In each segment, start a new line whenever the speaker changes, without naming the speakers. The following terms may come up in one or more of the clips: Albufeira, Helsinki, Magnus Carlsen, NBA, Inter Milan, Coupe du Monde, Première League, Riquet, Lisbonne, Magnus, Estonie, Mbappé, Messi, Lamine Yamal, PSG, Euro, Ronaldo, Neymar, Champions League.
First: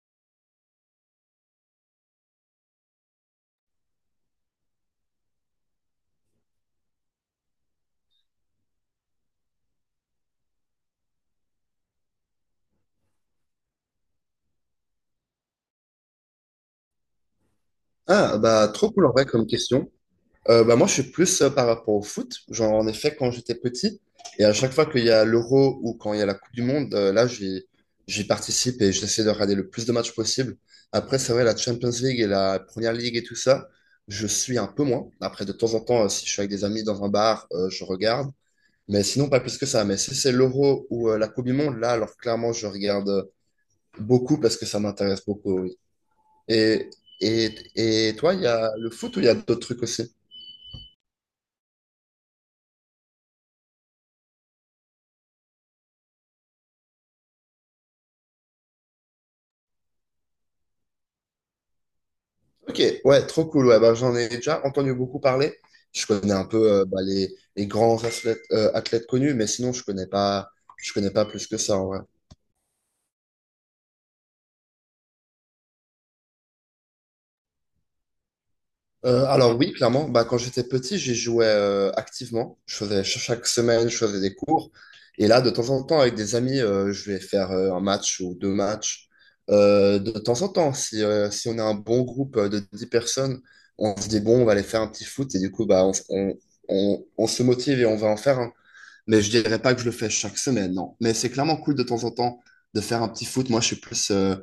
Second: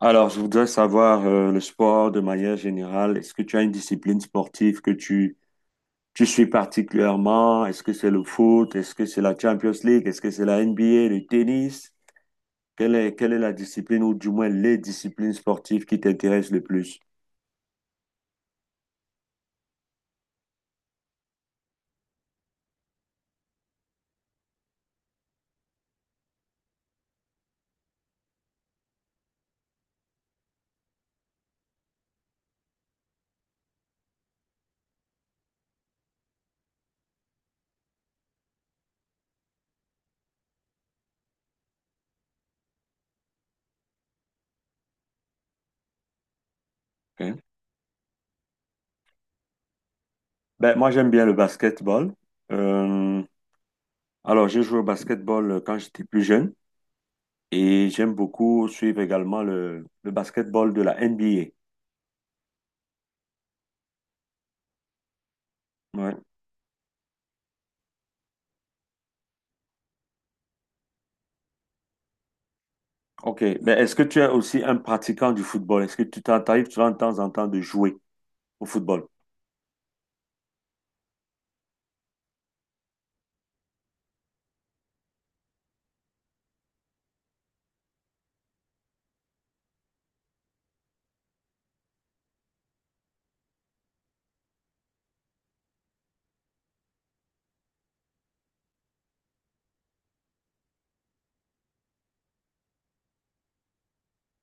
Alors, je voudrais savoir le sport de manière générale. Est-ce que tu as une discipline sportive que tu suis particulièrement? Est-ce que c'est le foot? Est-ce que c'est la Champions League? Est-ce que c'est la NBA, le tennis? Quelle est la discipline ou du moins les disciplines sportives qui t'intéressent le plus?
Ah, bah, trop cool en vrai comme question. Moi, je suis plus par rapport au foot. Genre, en effet, quand j'étais petit, et à chaque fois qu'il y a l'Euro ou quand il y a la Coupe du Monde, là, j'y participe et j'essaie de regarder le plus de matchs possible. Après, c'est vrai, la Champions League et la Première League et tout ça, je suis un peu moins. Après, de temps en temps, si je suis avec des amis dans un bar, je regarde. Mais sinon, pas plus que ça. Mais si c'est l'Euro ou la Coupe du Monde, là, alors clairement, je regarde beaucoup parce que ça m'intéresse beaucoup. Oui. Et,
Ok.
et, et toi, il y a le foot ou il y a d'autres trucs aussi
Ben, moi, j'aime bien le basketball. Euh, alors, j'ai joué au basketball quand j'étais plus jeune et j'aime beaucoup suivre également le basketball de la NBA.
Ok, ouais, trop cool. Ouais, bah, j'en ai déjà entendu beaucoup parler. Je
Ouais.
connais un peu bah, les grands athlètes, athlètes connus, mais sinon, je connais pas plus que ça en vrai.
Ok, mais est-ce que tu es aussi un pratiquant du football? Est-ce que tu t'arrives souvent de temps en temps de jouer au football?
Alors oui, clairement, bah, quand j'étais petit, j'y jouais activement. Je faisais chaque semaine, je faisais des cours. Et là, de temps en temps, avec des amis, je vais faire un match ou deux matchs. De temps en temps, si, si on a un bon groupe de 10 personnes, on se dit, bon, on va aller faire un petit foot. Et du coup, bah, on se motive et on va en faire un. Mais je dirais pas que je le fais chaque semaine, non. Mais c'est clairement cool de temps en temps de faire un petit foot.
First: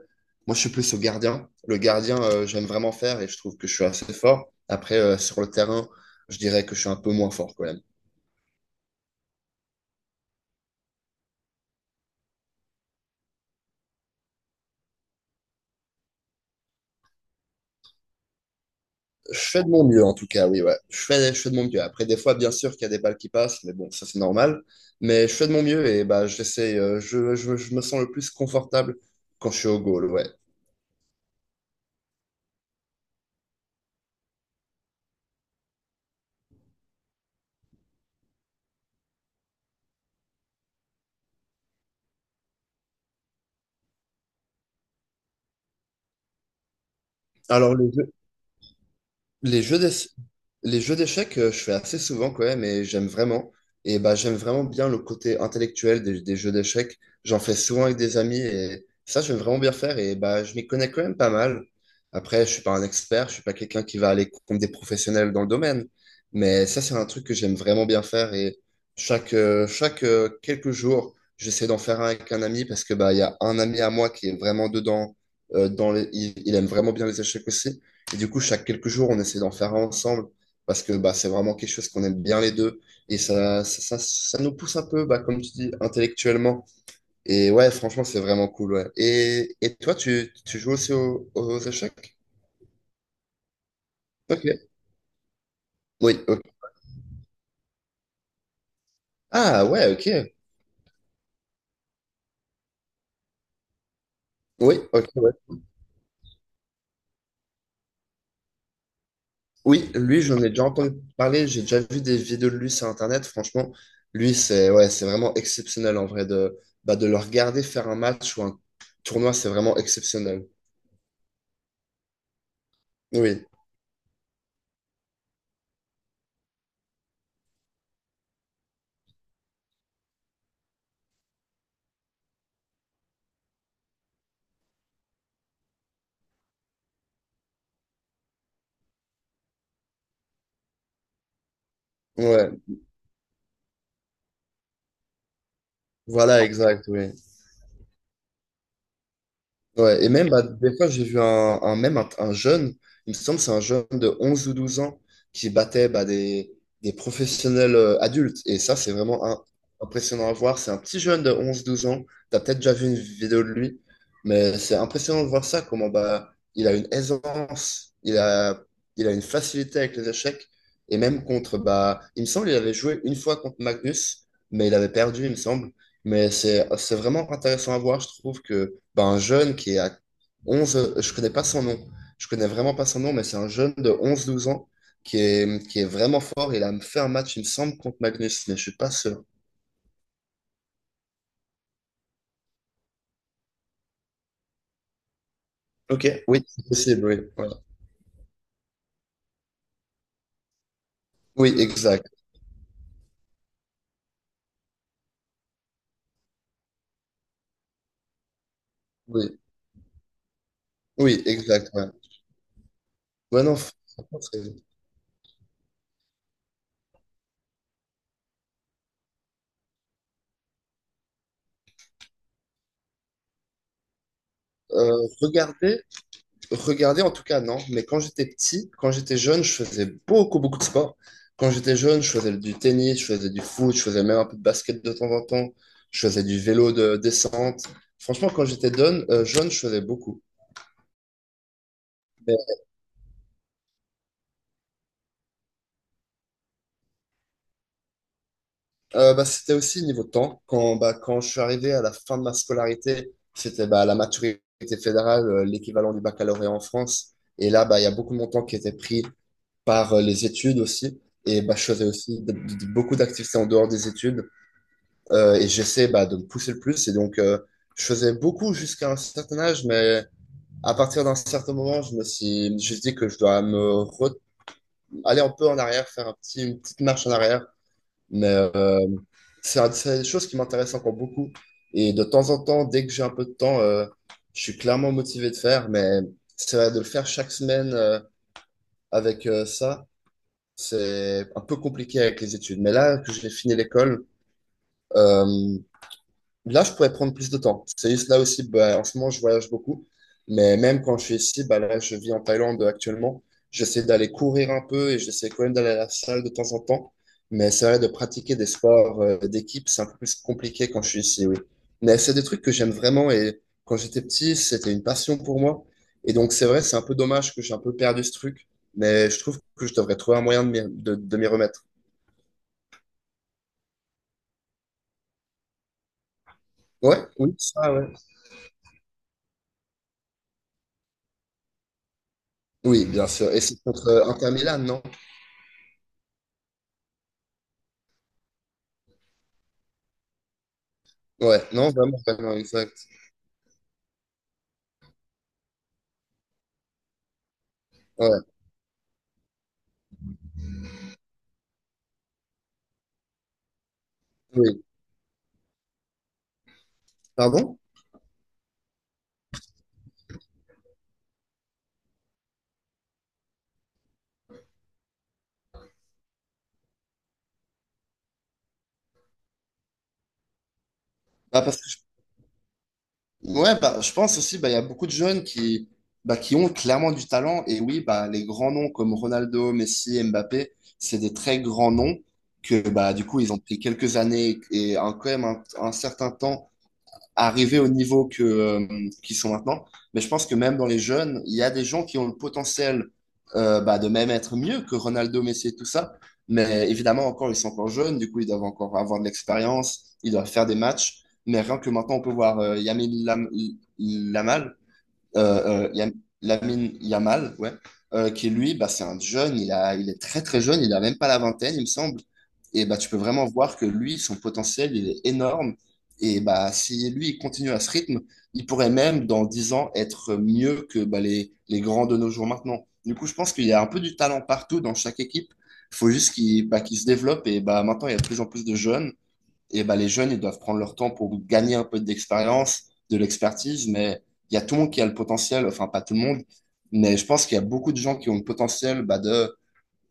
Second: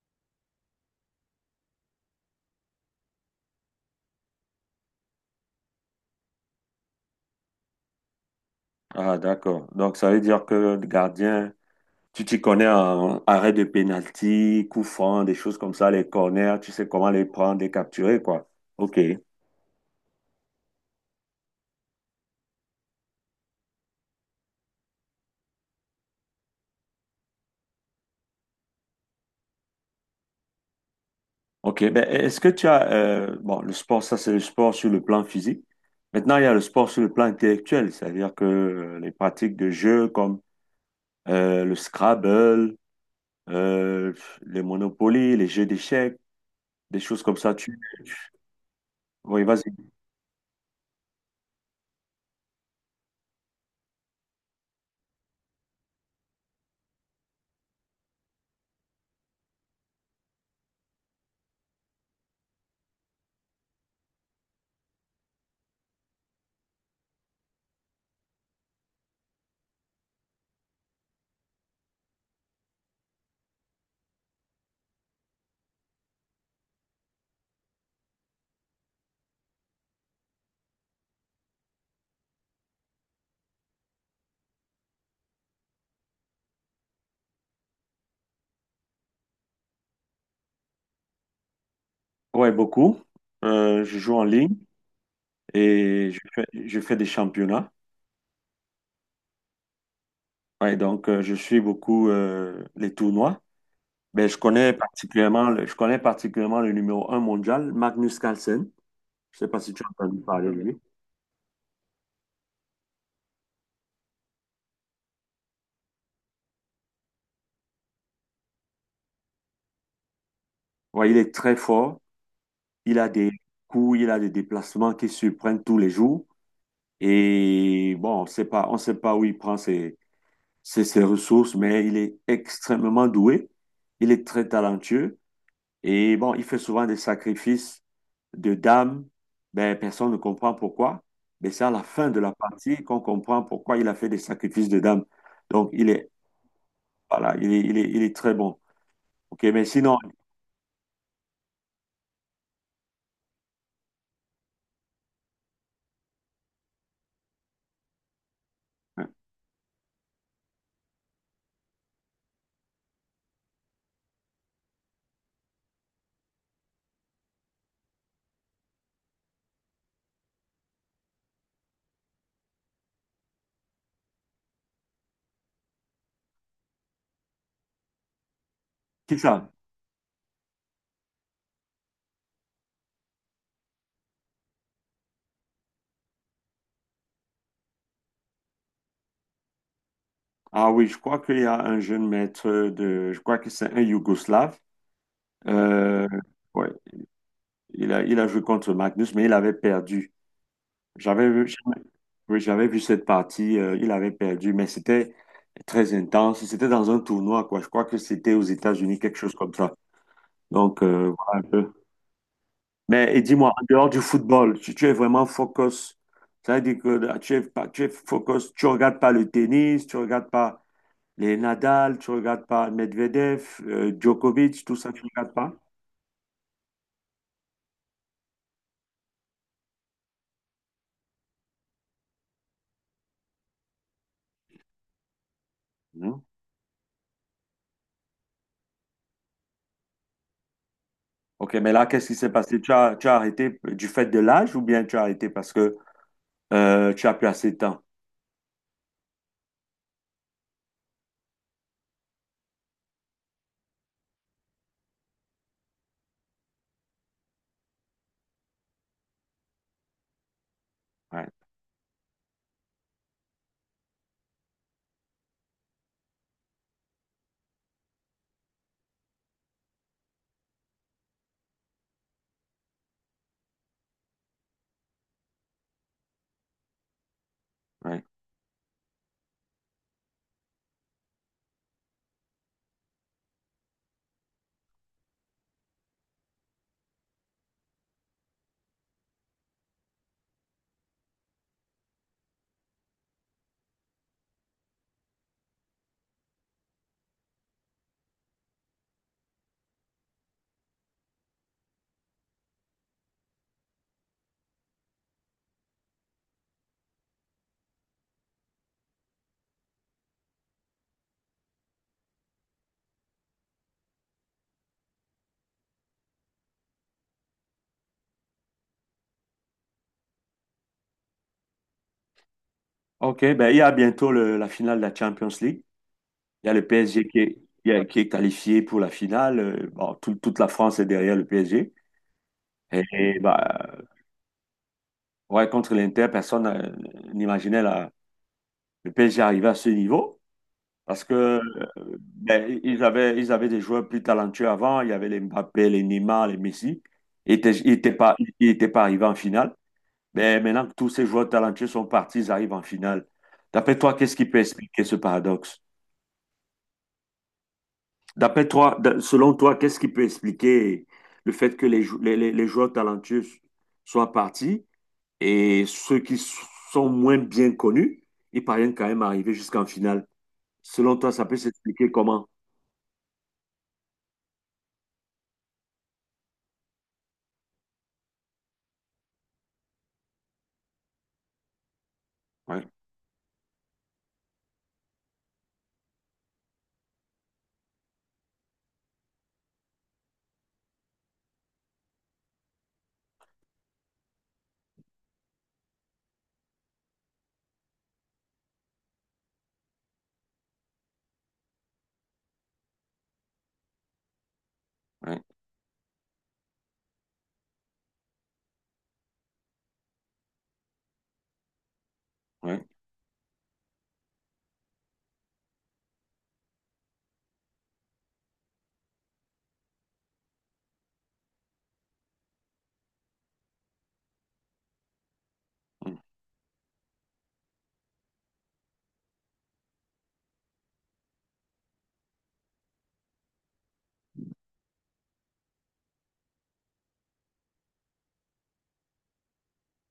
Moi, je suis plus au gardien. Le gardien, j'aime vraiment faire et je trouve que je suis assez fort. Après, sur le terrain, je dirais que je suis un peu moins fort quand même.
Ah, d'accord. Donc, ça veut dire que le gardien, tu t'y connais en arrêt de pénalty, coup franc, des choses comme ça, les corners, tu sais comment les prendre, les capturer, quoi. Ok,
Je fais de mon mieux, en tout cas, oui, ouais. Je fais de mon mieux. Après, des fois, bien sûr qu'il y a des balles qui passent, mais bon, ça, c'est normal. Mais je fais de mon mieux et bah, j'essaie, je me sens le plus confortable quand je suis au goal, ouais.
ok. Ben, est-ce que tu as, bon, le sport, ça, c'est le sport sur le plan physique. Maintenant, il y a le sport sur le plan intellectuel, c'est-à-dire que les pratiques de jeux comme le Scrabble, euh, les Monopoly, les jeux d'échecs, des choses comme ça.
Alors,
Tu... Oui,
Les
vas-y.
jeux d'ess- les jeux d'échecs, je fais assez souvent quand même et j'aime vraiment. Et bah, j'aime vraiment bien le côté intellectuel des jeux d'échecs. J'en fais souvent avec des amis et ça, j'aime vraiment bien faire. Et bah, je m'y connais quand même pas mal. Après, je suis pas un expert, je suis pas quelqu'un qui va aller contre des professionnels dans le domaine. Mais ça, c'est un truc que j'aime vraiment bien faire. Et chaque quelques jours, j'essaie d'en faire un avec un ami parce que bah, il y a un ami à moi qui est vraiment dedans. Il aime vraiment bien les échecs aussi. Et du coup, chaque quelques jours, on essaie d'en faire un ensemble parce que bah, c'est vraiment quelque chose qu'on aime bien les deux. Et ça nous pousse un peu, bah, comme tu dis, intellectuellement. Et ouais, franchement, c'est vraiment cool. Ouais. Et toi, tu joues aussi aux échecs?
Ouais, beaucoup. Je joue en
Ok.
ligne et je
Oui,
fais,
ok.
je fais des championnats.
Ah ouais, ok.
Ouais, donc je suis beaucoup les tournois. Mais
Oui, ok, ouais.
je connais particulièrement le numéro un mondial, Magnus Carlsen. Je sais pas si tu as
Oui,
entendu
lui, j'en
parler
ai
de
déjà
lui.
entendu parler. J'ai déjà vu des vidéos de lui sur Internet. Franchement, lui, c'est ouais, c'est vraiment exceptionnel en vrai de, bah, de le regarder faire un match ou un tournoi, c'est vraiment exceptionnel.
Ouais, il est très fort. Il a des
Oui,
coups, il a des déplacements qui surprennent tous les jours. Et bon, on sait pas où il prend ses ressources, mais il est extrêmement doué. Il est très talentueux. Et bon, il fait souvent des sacrifices de dames. Ben, personne ne comprend pourquoi. Mais c'est à la fin de la
ouais.
partie qu'on comprend pourquoi il a fait des sacrifices de dames. Donc, il est,
Voilà, exact, oui.
voilà, il est très bon. OK, mais sinon,
Ouais, et même, bah, des fois, j'ai vu un jeune, il me semble que c'est un jeune de 11 ou 12 ans qui battait bah, des professionnels adultes. Et ça, c'est
hein,
vraiment impressionnant à voir. C'est un petit jeune de onze douze ans. Tu as peut-être déjà vu une vidéo de lui, mais c'est impressionnant de voir ça, comment bah, il a une facilité avec les échecs. Et même contre, bah, il me semble qu'il avait joué une fois contre Magnus, mais il avait perdu, il me semble. Mais c'est vraiment intéressant à voir, je trouve que bah,
qui
un
ça?
jeune qui est à 11. Je connais pas son nom, je connais vraiment pas son nom, mais c'est un jeune de onze, douze ans qui est vraiment fort. Il a fait un match, il me semble, contre Magnus, mais je suis pas sûr.
Ah oui, je crois qu'il y a un je crois que c'est un Yougoslave. Euh,
Ok. Oui, c'est
ouais,
possible, oui. Voilà.
il a joué contre Magnus, mais il avait perdu. J'avais vu.
Oui, exact.
Oui, j'avais vu cette partie, il avait perdu, mais c'était très intense. C'était dans un tournoi, quoi. Je crois que c'était aux États-Unis, quelque chose
Oui,
comme ça. Donc,
oui,
voilà un
exact.
peu.
Ouais,
Mais et
ouais,
dis-moi,
non,
en dehors du
franchement,
football, tu es vraiment focus. Ça veut dire que tu es focus, tu regardes pas le tennis, tu regardes pas les Nadal, tu regardes pas Medvedev, Djokovic, tout
euh,
ça, tu regardes pas?
regardez, Regarder, en tout cas, non. Mais quand j'étais petit, quand j'étais jeune, je faisais beaucoup, beaucoup de sport. Quand j'étais jeune, je faisais du tennis, je faisais du foot, je faisais même un peu de basket de temps en temps. Je faisais
Non.
du vélo de descente. Franchement, quand j'étais jeune, jeune, je faisais beaucoup.
Ok, mais là, qu'est-ce qui s'est
Mais,
passé? Tu as arrêté du fait de l'âge ou bien tu as arrêté parce que tu as plus assez de temps.
Bah, c'était aussi niveau temps. Quand, bah, quand je suis arrivé à la fin de ma scolarité, c'était bah, la maturité fédérale, l'équivalent du baccalauréat en France. Et là, bah, il y a beaucoup de mon temps qui était pris par les études aussi.
Ouais,
Et bah, je faisais aussi beaucoup d'activités en dehors des études. Et j'essaie bah, de me pousser le plus. Et donc, je faisais beaucoup jusqu'à un certain âge, mais à partir d'un certain moment, je me suis dit que je dois aller un peu en arrière, faire une petite marche en arrière.
ouais.
Mais c'est c'est des choses qui m'intéressent encore beaucoup. Et de temps en temps, dès que j'ai un peu de temps, je suis clairement motivé de faire. Mais c'est vrai, de le faire chaque semaine avec euh, ça, c'est un peu compliqué avec les études. Mais là que j'ai fini l'école, euh, là, je pourrais prendre plus de temps. C'est juste là aussi, bah, en ce moment, je voyage beaucoup. Mais même quand je suis ici, bah, là, je vis en Thaïlande actuellement. J'essaie d'aller courir un peu et j'essaie quand même d'aller à la salle de temps en temps. Mais c'est vrai, de pratiquer des sports d'équipe, c'est un peu plus compliqué quand je suis ici, oui. Mais c'est des trucs que j'aime vraiment et quand j'étais petit, c'était une passion pour moi. Et donc, c'est vrai, c'est un peu dommage que j'ai un peu perdu ce truc. Mais je trouve que je devrais trouver un moyen de de m'y remettre.
OK, ben, il y a bientôt la finale de la Champions League. Il y a le PSG
Ouais,
qui
oui,
est,
ça, ouais.
qui est qualifié pour la finale. Bon, toute la France est derrière le PSG. Et,
Oui, bien
et,
sûr. Et c'est
bah,
contre Inter Milan, non?
ouais, contre l'Inter, personne n'imaginait le PSG arriver à ce niveau. Parce que
Ouais, non, vraiment, vraiment,
ben,
exact.
ils avaient des joueurs plus talentueux avant. Il y avait les Mbappé, les Neymar, les Messi.
Ouais,
Ils étaient pas arrivés en finale. Mais maintenant que tous ces joueurs talentueux sont partis, ils arrivent en finale. D'après toi, qu'est-ce qui peut
oui.
expliquer ce paradoxe?
Pardon?
D'après toi, qu'est-ce qui peut expliquer le fait que les joueurs talentueux soient partis et ceux qui sont moins bien connus, ils parviennent quand même à arriver jusqu'en finale? Selon toi, ça peut
Bah, parce que
s'expliquer comment?
je, ouais, bah, je pense aussi, bah, il y a beaucoup de jeunes qui, bah, qui ont clairement du talent. Et oui, bah, les grands noms comme Ronaldo, Messi, Mbappé, c'est des très grands noms
Ouais,
que, bah, du coup, ils ont pris quelques années et un, quand même un certain temps arriver au niveau que, qu'ils sont maintenant. Mais je pense que même dans les jeunes, il y a des gens qui ont le potentiel bah, de même être mieux que Ronaldo, Messi et tout ça. Mais évidemment, encore, ils sont encore jeunes, du coup, ils doivent encore avoir de l'expérience, ils doivent faire des matchs. Mais rien que maintenant, on peut voir Lamal
ouais,
euh, euh, Yam- Lamine Yamal, ouais, qui lui, bah, c'est un jeune, il est très très jeune, il a même pas la vingtaine, il me semble.
ouais.
Et bah, tu peux vraiment voir que lui, son potentiel, il est énorme. Et bah, si lui, il continue à ce rythme, il pourrait même, dans 10 ans, être mieux que bah, les grands de nos jours maintenant. Du coup, je pense qu'il y a un peu du talent partout dans chaque équipe. Il faut
Mmh,
juste qu'il se développe. Et bah, maintenant, il y a de plus en plus de jeunes et ben, les jeunes, ils doivent prendre leur temps pour gagner un peu d'expérience, de l'expertise, mais il y a tout le monde qui a le potentiel, enfin pas tout le monde, mais je pense qu'il y a beaucoup de gens qui ont le potentiel bah,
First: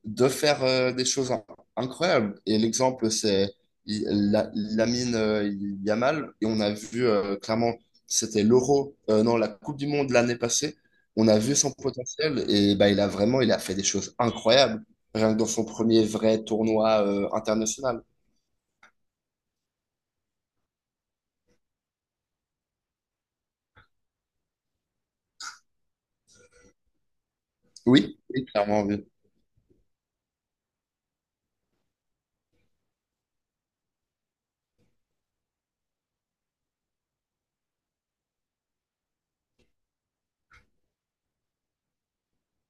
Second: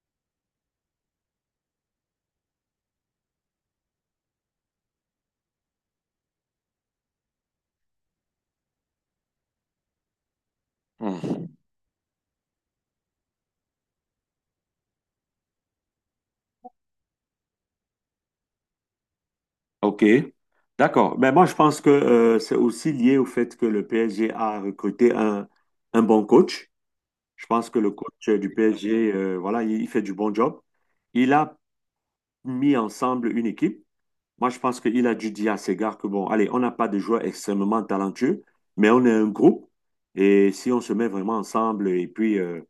de faire des choses incroyables. Et l'exemple, c'est il- Lamine Yamal, et on a vu clairement, c'était l'Euro, non, la Coupe du Monde l'année passée, on a
mmh.
vu son potentiel, et bah, il a fait des choses incroyables, rien que dans son premier vrai tournoi international.
OK. D'accord. Mais moi, je pense que c'est aussi lié au fait que le PSG a recruté un bon coach. Je pense que le
Oui,
coach
oui,
du
clairement, oui.
PSG, voilà, il fait du bon job. Il a mis ensemble une équipe. Moi, je pense qu'il a dû dire à ses gars que, bon, allez, on n'a pas de joueurs extrêmement talentueux, mais on est un groupe. Et si on se met vraiment ensemble et puis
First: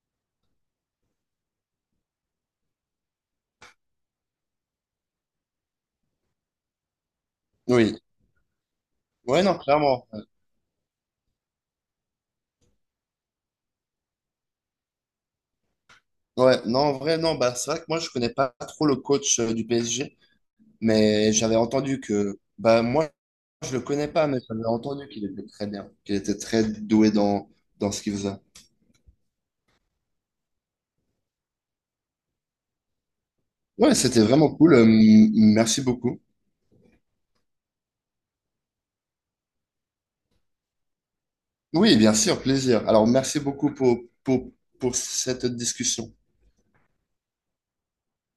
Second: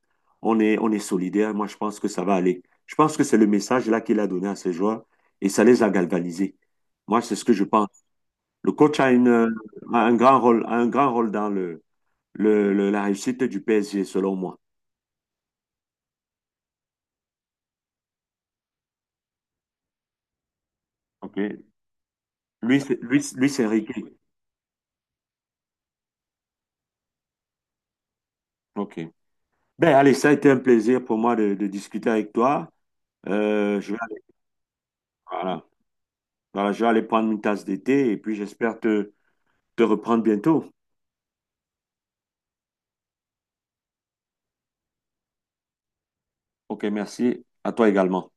on est solidaire, moi, je pense que ça va aller. Je pense que c'est le message là qu'il a donné à ses joueurs et ça les a galvanisés. Moi, c'est ce que je
Oui.
pense. Le coach a,
Ouais,
une,
non,
a
clairement.
un grand rôle, a un grand rôle dans la réussite du PSG, selon moi.
Ouais, non, en vrai, non, bah, c'est vrai que moi, je connais pas trop le coach du PSG, mais
Ok.
j'avais entendu que, bah, moi,
Lui, c'est
je le
Riquet.
connais pas, mais j'avais entendu qu'il était très bien, qu'il était très doué dans, dans ce qu'il faisait.
OK. Ben, allez, ça a été un plaisir pour moi de discuter avec toi. Je
Ouais,
vais aller,
c'était vraiment cool.
voilà.
Merci beaucoup.
Voilà, je vais aller prendre une tasse d'été et puis j'espère te reprendre bientôt.
Oui, bien sûr, plaisir. Alors, merci beaucoup pour, pour cette discussion.
Ok, merci. À toi également.